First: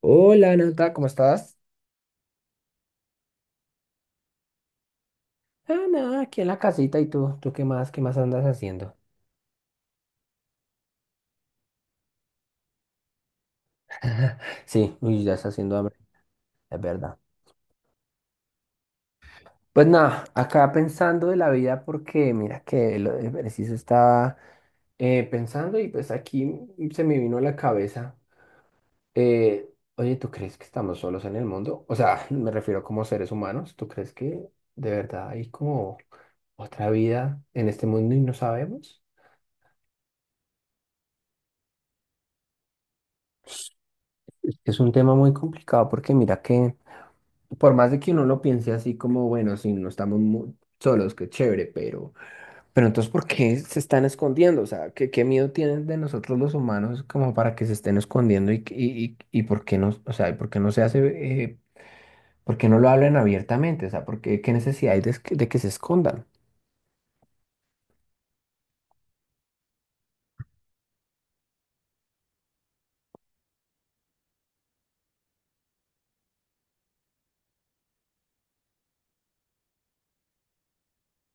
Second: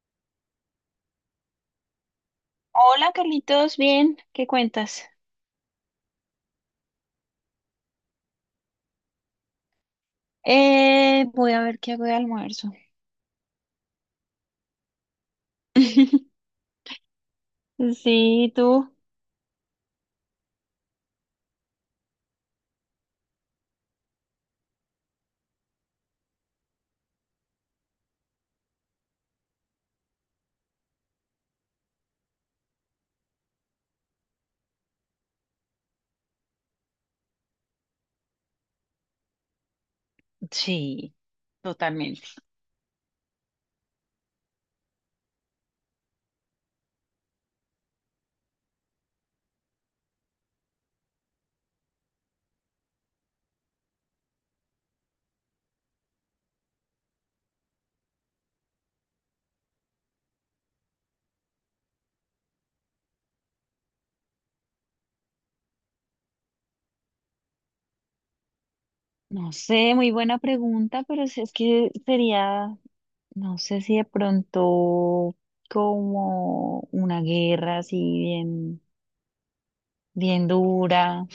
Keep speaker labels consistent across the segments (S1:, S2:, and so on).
S1: Hola, Nata, ¿cómo estás?
S2: Hola Carlitos, bien, ¿qué cuentas?
S1: Ah, nada, aquí en la casita. ¿Y tú? ¿Tú qué más? ¿Qué más andas haciendo?
S2: Voy a ver qué hago de almuerzo.
S1: Sí, uy, ya está haciendo hambre, es verdad.
S2: Sí, tú.
S1: Pues nada, acá pensando de la vida porque mira que lo de preciso estaba, pensando, y pues aquí se me vino a la cabeza. eh, Oye, ¿tú crees que estamos solos en el mundo? O sea, me refiero como seres humanos. ¿Tú crees que de verdad hay como otra vida en este mundo y no sabemos?
S2: Sí, totalmente.
S1: Es un tema muy complicado porque mira que por más de que uno lo piense así como, bueno, sí, no estamos solos, qué chévere, pero entonces, ¿por qué se están escondiendo? O sea, ¿qué, miedo tienen de nosotros los humanos como para que se estén escondiendo, y por qué no, o sea, ¿y por qué no se hace, eh, por qué no lo hablan abiertamente? O sea, ¿por qué, qué necesidad hay de que se escondan?
S2: No sé, muy buena pregunta, pero si es que sería, no sé si de pronto como una guerra así bien, bien dura.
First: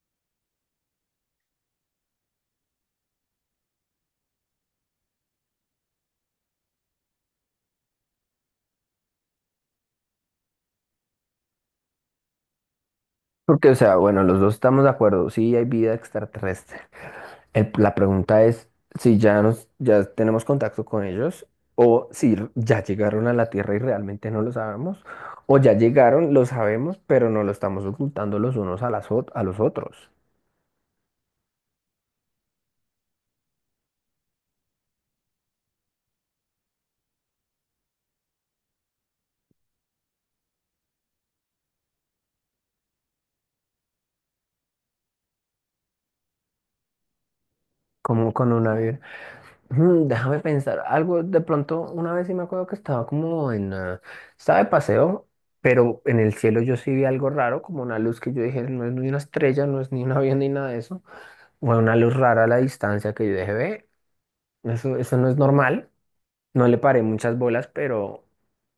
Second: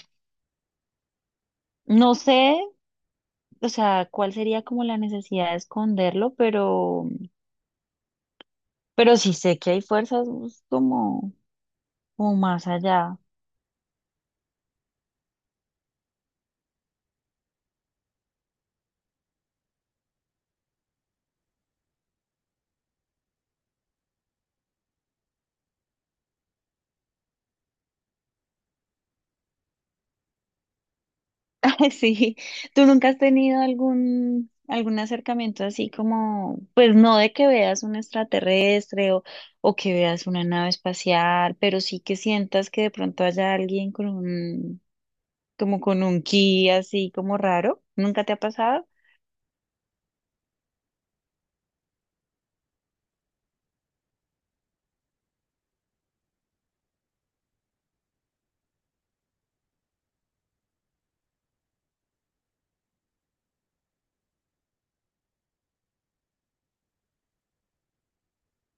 S2: No sé, o sea, cuál sería como la necesidad de esconderlo, pero sí sé que hay fuerzas pues, como, como más allá.
S1: Porque, o sea, bueno, los dos estamos de acuerdo, sí hay vida extraterrestre. La pregunta es si ya tenemos contacto con ellos, o si ya llegaron a la Tierra y realmente no lo sabemos, o ya llegaron, lo sabemos, pero no lo estamos ocultando los unos a a los otros.
S2: Sí, ¿tú nunca has tenido algún acercamiento así como, pues no de que veas un extraterrestre o que veas una nave espacial, pero sí que sientas que de pronto haya alguien con un, como con un ki así como raro? ¿Nunca te
S1: Como
S2: ha
S1: con una...
S2: pasado?
S1: vi- Déjame pensar algo. De pronto, una vez sí me acuerdo que estaba de paseo, pero en el cielo yo sí vi algo raro, como una luz que yo dije, no es ni una estrella, no es ni un avión ni nada de eso. Fue una luz rara a la distancia que yo dije, ve, eso no es normal. No le paré muchas bolas, pero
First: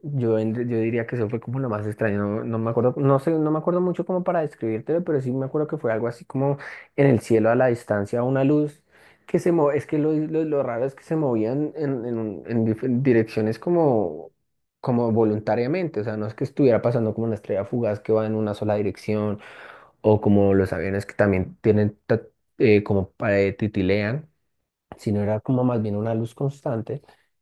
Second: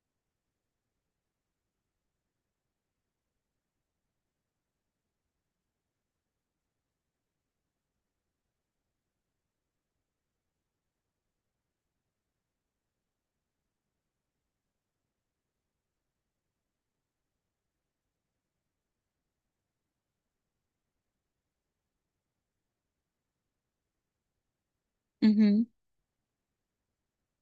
S1: yo diría que eso fue como lo más extraño. No, no me acuerdo, no sé, no me acuerdo mucho como para describírtelo, pero sí me acuerdo que fue algo así como en el cielo a la distancia, una luz que es que lo, raro es que se movían en direcciones como voluntariamente. O sea, no es que estuviera pasando como una estrella fugaz que va en una sola dirección, o como los aviones, que también tienen como, titilean, sino era como
S2: Ujú.
S1: más bien una luz constante,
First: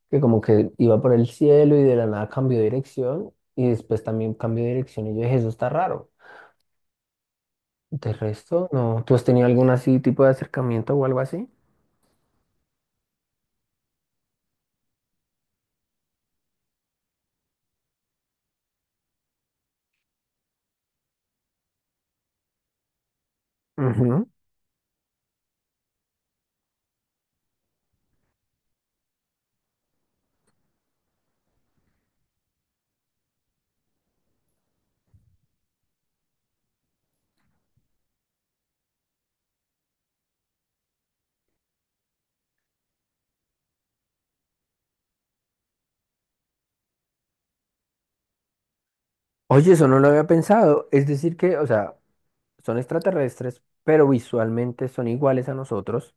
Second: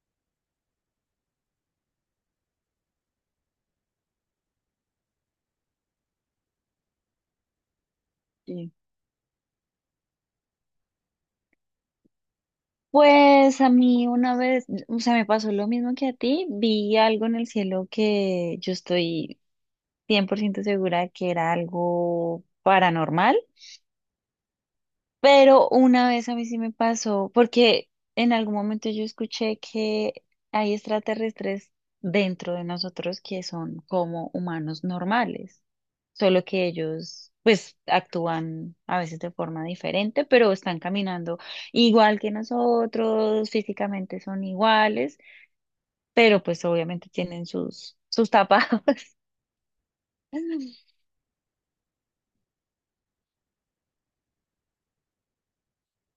S1: que como que iba por el cielo y de la nada cambió de dirección, y después también cambió de dirección, y yo dije, eso está raro. De resto,
S2: Sí.
S1: no. ¿Tú has tenido algún así tipo de acercamiento o algo así?
S2: Pues a mí una vez, o sea, me pasó lo mismo que a ti, vi algo en el cielo que yo estoy 100% segura que era algo paranormal.
S1: Ujú.
S2: Pero una vez a mí sí me pasó, porque en algún momento yo escuché que hay extraterrestres dentro de nosotros que son como humanos normales, solo que ellos pues actúan a veces de forma diferente, pero están caminando igual que nosotros, físicamente son iguales, pero pues obviamente tienen sus tapados.
S1: Oye, eso no lo había pensado. Es decir que, o sea, son extraterrestres, pero visualmente son iguales a nosotros.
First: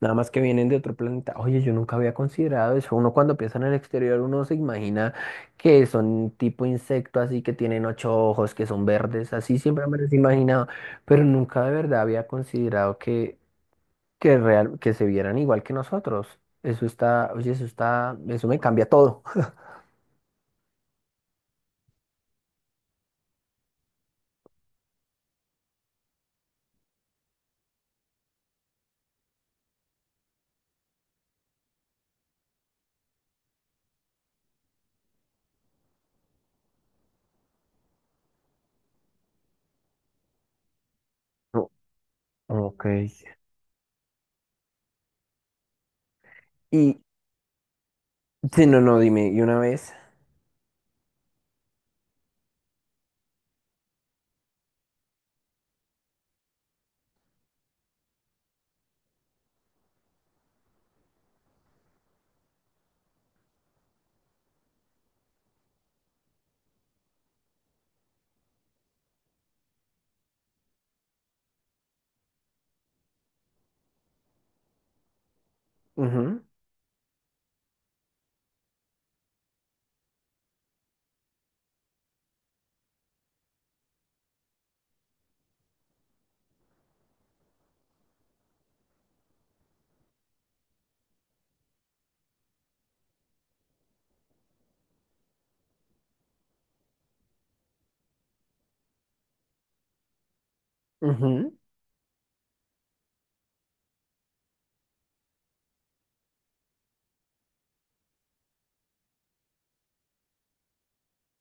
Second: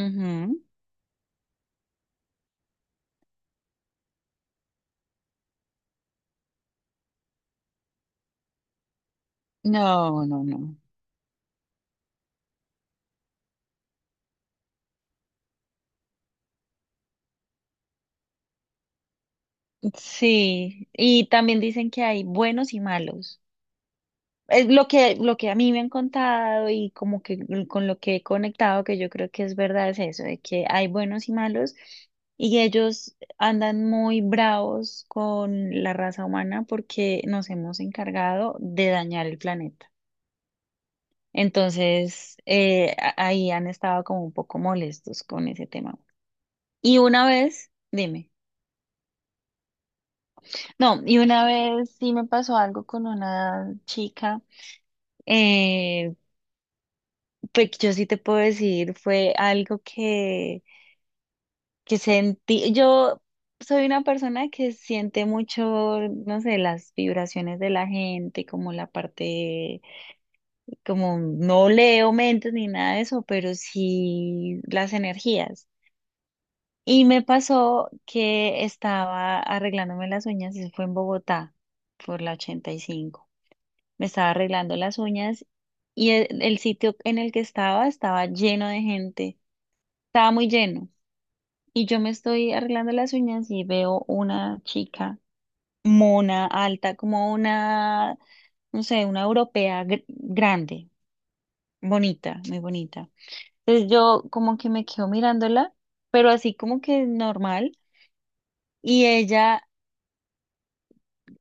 S1: Nada más que
S2: Ujú.
S1: vienen de otro planeta. Oye, yo nunca había considerado eso. Uno cuando piensa en el exterior, uno se imagina que son tipo insecto, así que tienen ocho ojos, que son verdes, así siempre me los he
S2: No, no,
S1: imaginado.
S2: no.
S1: Pero nunca de verdad había considerado que, real, que se vieran igual que nosotros. Eso está, oye, eso está, eso me cambia todo.
S2: Sí, y también dicen que hay buenos y malos. Es lo que a mí me han contado y como que con lo que he conectado, que yo creo que es verdad, es eso, de que hay buenos y malos y ellos andan muy bravos con la raza humana porque nos hemos encargado de dañar el planeta.
S1: No.
S2: Entonces,
S1: Ok.
S2: ahí han estado como un poco molestos con ese tema. Y
S1: Y,
S2: una vez, dime,
S1: sí, no, no, dime, y una vez.
S2: no, y una vez sí me pasó algo con una chica. Eh, Pues yo sí te puedo decir, fue algo que sentí. Yo soy una persona que siente mucho, no sé, las vibraciones de la gente, como la parte, como no leo mentes ni nada de eso, pero sí las energías.
S1: Ujú.
S2: Y me pasó que estaba arreglándome las uñas, eso fue en Bogotá, por la 85. Me estaba arreglando las uñas y el sitio en el que estaba estaba lleno de gente, estaba muy lleno. Y yo me estoy arreglando las uñas y veo una chica mona, alta, como una, no sé, una europea grande,
S1: Ujú.
S2: bonita, muy bonita. Entonces yo como que me quedo mirándola, pero así como que normal. Y ella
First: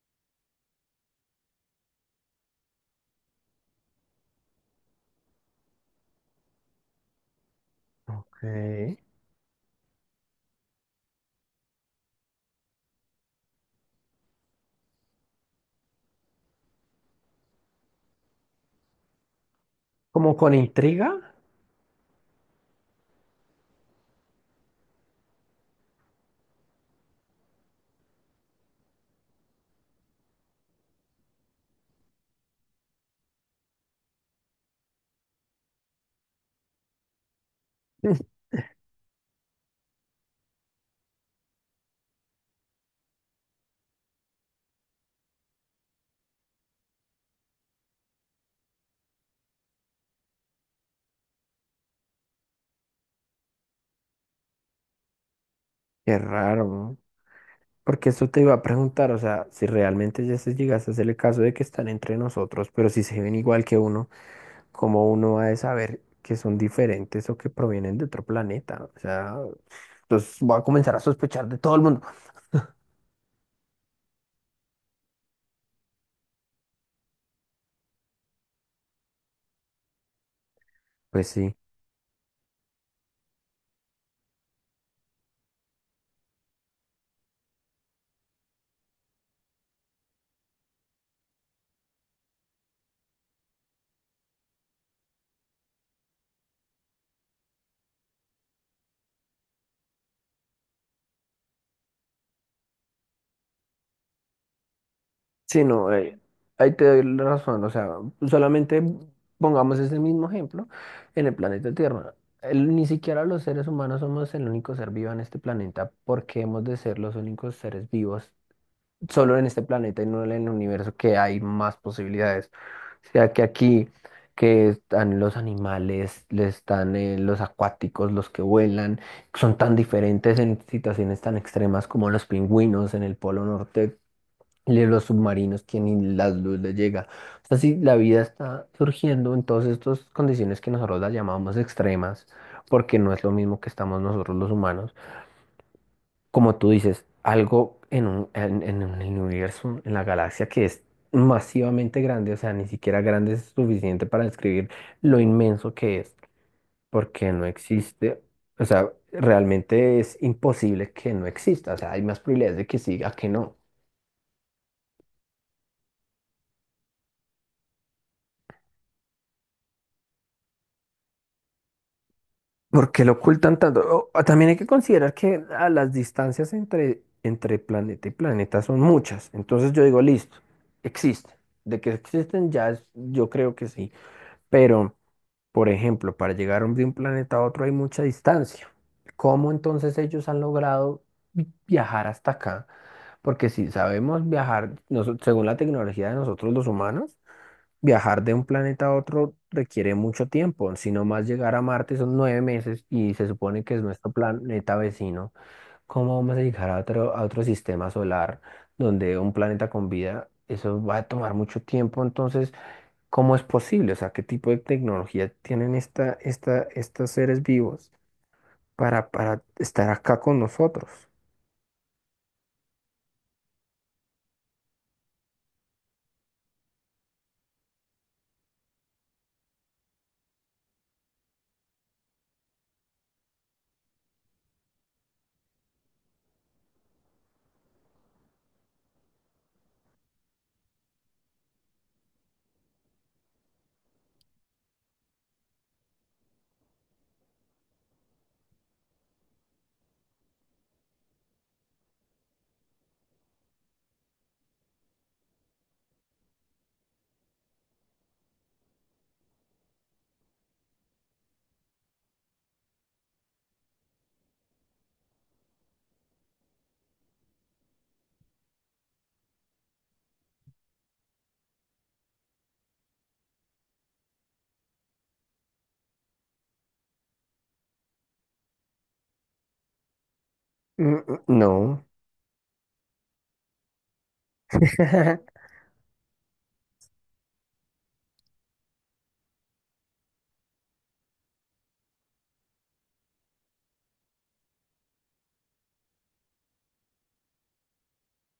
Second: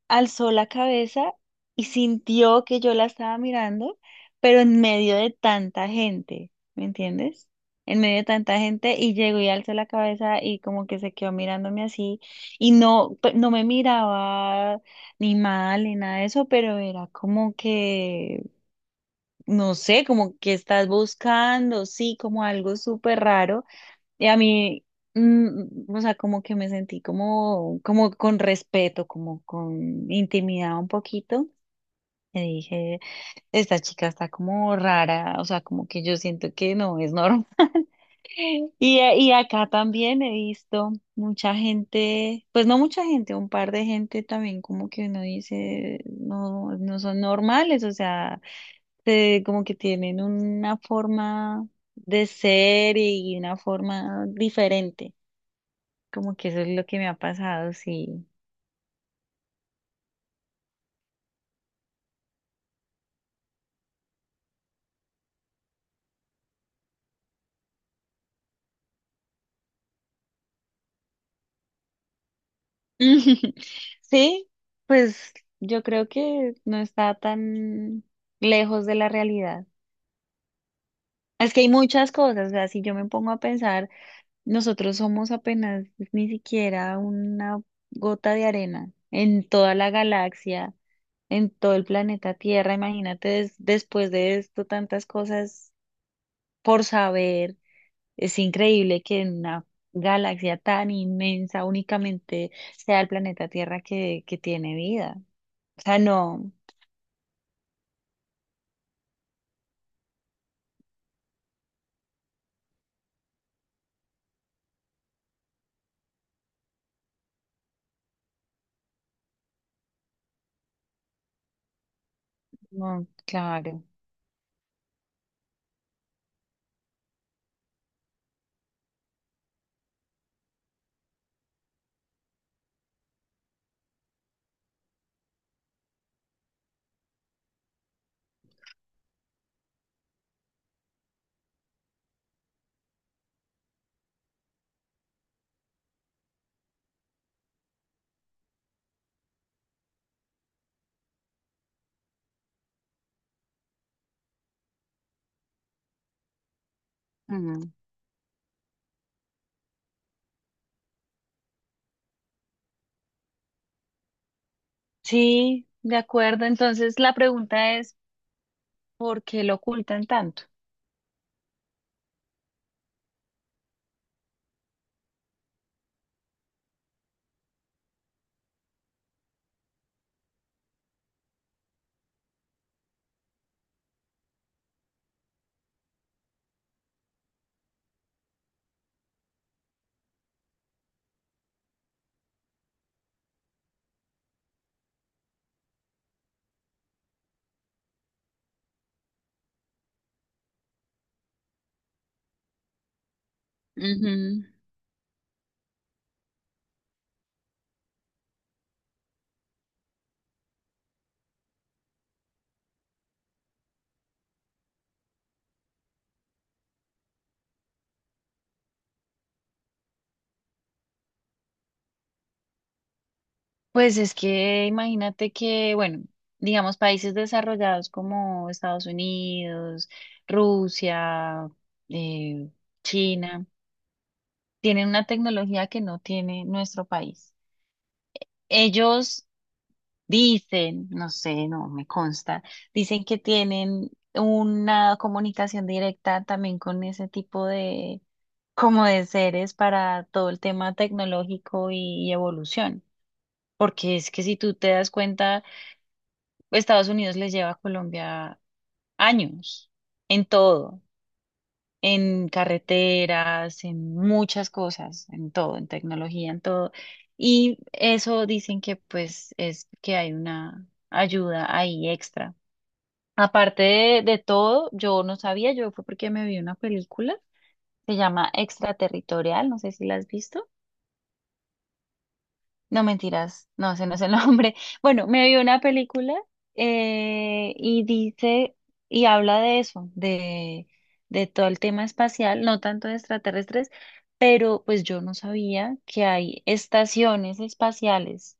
S2: alzó la cabeza y sintió que yo la estaba mirando, pero en medio de tanta gente, ¿me entiendes? En medio de tanta gente
S1: Ok.
S2: y llegó y alzó la cabeza y como que se quedó mirándome así y no, no me miraba ni mal ni nada de eso, pero era como que, no sé,
S1: Como
S2: como
S1: con
S2: que estás
S1: intriga.
S2: buscando, sí, como algo súper raro. Y a mí, o sea, como que me sentí como, como con respeto, como con intimidad un poquito. Y dije, esta chica está como rara, o sea, como que yo siento que no es normal. Y, y acá también he visto mucha gente, pues no mucha gente, un par de gente también como que uno dice, no, no son normales, o sea, como que tienen una forma de ser y una forma diferente.
S1: Qué
S2: Como que eso
S1: raro,
S2: es lo
S1: ¿no?
S2: que me ha pasado,
S1: Porque
S2: sí.
S1: eso te iba a preguntar, o sea, si realmente ya se llegase a hacer el caso de que están entre nosotros, pero si se ven igual que uno, ¿cómo uno va a saber que son diferentes o que provienen de otro planeta? O sea, entonces voy a comenzar a sospechar de todo el mundo.
S2: Sí, pues yo creo que no está tan lejos de la realidad.
S1: Pues
S2: Es
S1: sí.
S2: que hay muchas cosas, o sea, si yo me pongo a pensar, nosotros somos apenas ni siquiera una gota de arena en toda la galaxia, en todo el planeta Tierra. Imagínate después de esto tantas cosas por saber. Es increíble que en una galaxia tan inmensa únicamente sea el planeta Tierra que tiene vida.
S1: Sí,
S2: O
S1: no,
S2: sea, no,
S1: ahí te doy la razón. O sea, solamente pongamos ese mismo ejemplo en el planeta Tierra. Ni siquiera los seres humanos somos el único ser vivo en este planeta, porque hemos de ser los únicos seres vivos solo en este planeta y no en el universo, que hay más posibilidades.
S2: no,
S1: O sea, que
S2: claro.
S1: aquí que están los animales, le están, los acuáticos, los que vuelan, son tan diferentes en situaciones tan extremas como los pingüinos en el Polo Norte, y los submarinos que ni la luz les llega. O sea, si la vida está surgiendo en todas estas condiciones que nosotros las llamamos extremas, porque no es lo mismo que estamos nosotros los humanos, como tú dices, algo en un, en el universo, en la galaxia, que es masivamente grande, o sea, ni siquiera grande es suficiente para describir lo inmenso que es, porque no
S2: Mm.
S1: existe, o sea, realmente es imposible que no exista, o sea, hay más probabilidades de que sí a que no.
S2: Sí, de acuerdo. Entonces la pregunta es, ¿por qué lo ocultan tanto?
S1: ¿Por qué lo ocultan tanto? También hay que considerar que, las distancias entre planeta y planeta son muchas, entonces yo digo, listo, existe. De que existen ya, yo creo que sí, pero por ejemplo, para llegar de un planeta a otro hay mucha distancia. ¿Cómo entonces ellos han logrado viajar hasta acá? Porque si sabemos viajar, según la tecnología de nosotros los humanos, viajar de un planeta a otro requiere mucho tiempo. Si no, más llegar a Marte son 9 meses, y se supone que es nuestro
S2: Ujú.
S1: planeta vecino. ¿Cómo vamos a llegar a otro sistema solar, donde un planeta con vida, eso va a tomar mucho tiempo? Entonces, ¿cómo es posible? O sea, ¿qué tipo de tecnología tienen estos seres vivos, para, estar acá con nosotros?
S2: Pues es que imagínate que, bueno, digamos, países desarrollados como Estados Unidos, Rusia, eh, China, tienen una tecnología que no tiene nuestro país. Ellos dicen, no sé, no me consta, dicen que tienen una comunicación directa también con ese tipo de, como de seres para todo el tema tecnológico y evolución. Porque es que si tú te das cuenta, Estados Unidos les lleva a Colombia años en todo. En carreteras, en muchas cosas, en todo, en tecnología, en todo. Y eso dicen que pues es que hay una ayuda ahí extra. Aparte de todo, yo no sabía, yo fue porque me vi una película, se llama Extraterritorial, no sé si la has visto.
S1: Mm. No.
S2: No mentiras, no, ese no es el nombre. Bueno, me vi una película eh, y dice y habla de eso, de todo el tema espacial, no tanto de extraterrestres, pero pues yo no sabía que hay estaciones espaciales.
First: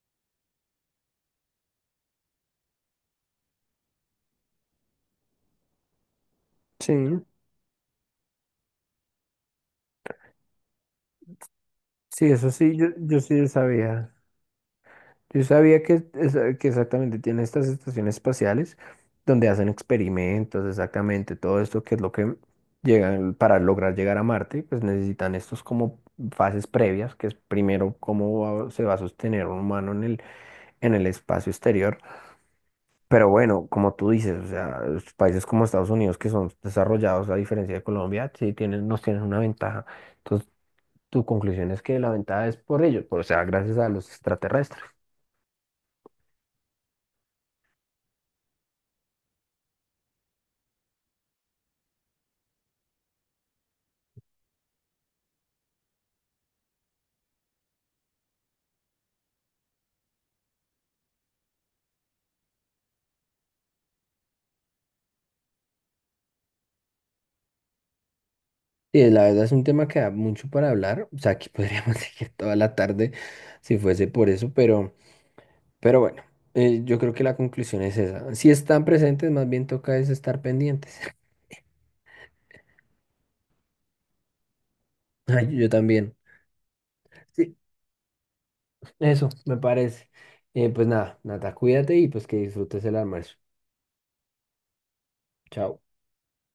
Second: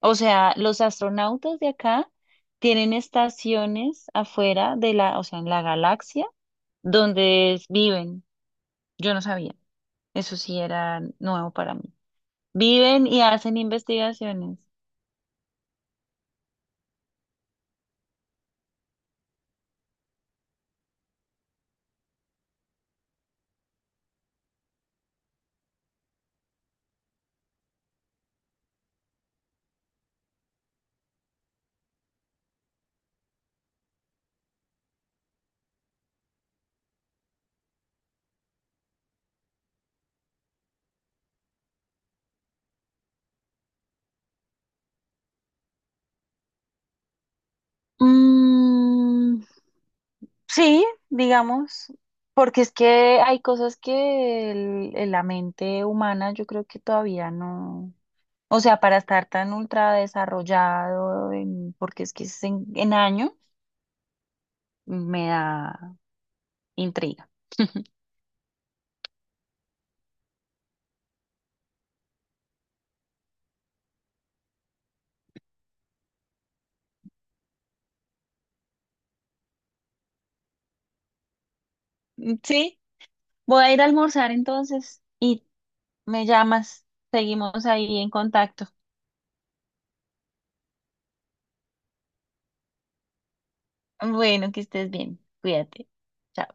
S2: O sea, los astronautas de acá tienen estaciones afuera de la, o sea, en la galaxia
S1: Sí,
S2: donde viven. Yo no sabía. Eso sí era nuevo para mí.
S1: sí, eso sí, yo,
S2: Viven
S1: yo
S2: y
S1: sí
S2: hacen
S1: sabía.
S2: investigaciones.
S1: Yo sabía que exactamente tiene estas estaciones espaciales donde hacen experimentos, exactamente todo esto que es lo que llegan, para lograr llegar a Marte, pues necesitan estos como fases previas, que es primero cómo se va a sostener un humano en el espacio exterior. Pero bueno, como tú dices, o sea, los países como Estados Unidos, que son desarrollados a diferencia de Colombia, sí tienen, nos tienen una ventaja. Entonces, tu conclusión es que la ventaja es por ellos, o sea, gracias a los extraterrestres.
S2: Mm, sí, digamos, porque es que hay cosas que la mente humana yo creo que todavía no, o sea, para estar tan ultra desarrollado, porque es que es en año, me da intriga.
S1: Sí, la verdad es un tema que da mucho para hablar. O sea, aquí podríamos seguir toda la tarde si fuese por eso, pero, bueno, yo creo que la conclusión es esa. Si están presentes, más bien toca es estar pendientes.
S2: Mm, sí, voy a ir a almorzar entonces y
S1: Ay, yo también.
S2: me llamas,
S1: Sí,
S2: seguimos ahí en contacto.
S1: eso me parece. Pues nada, Nata, cuídate y pues que disfrutes el almuerzo.
S2: Bueno, que estés bien,
S1: Chao.
S2: cuídate. Chao.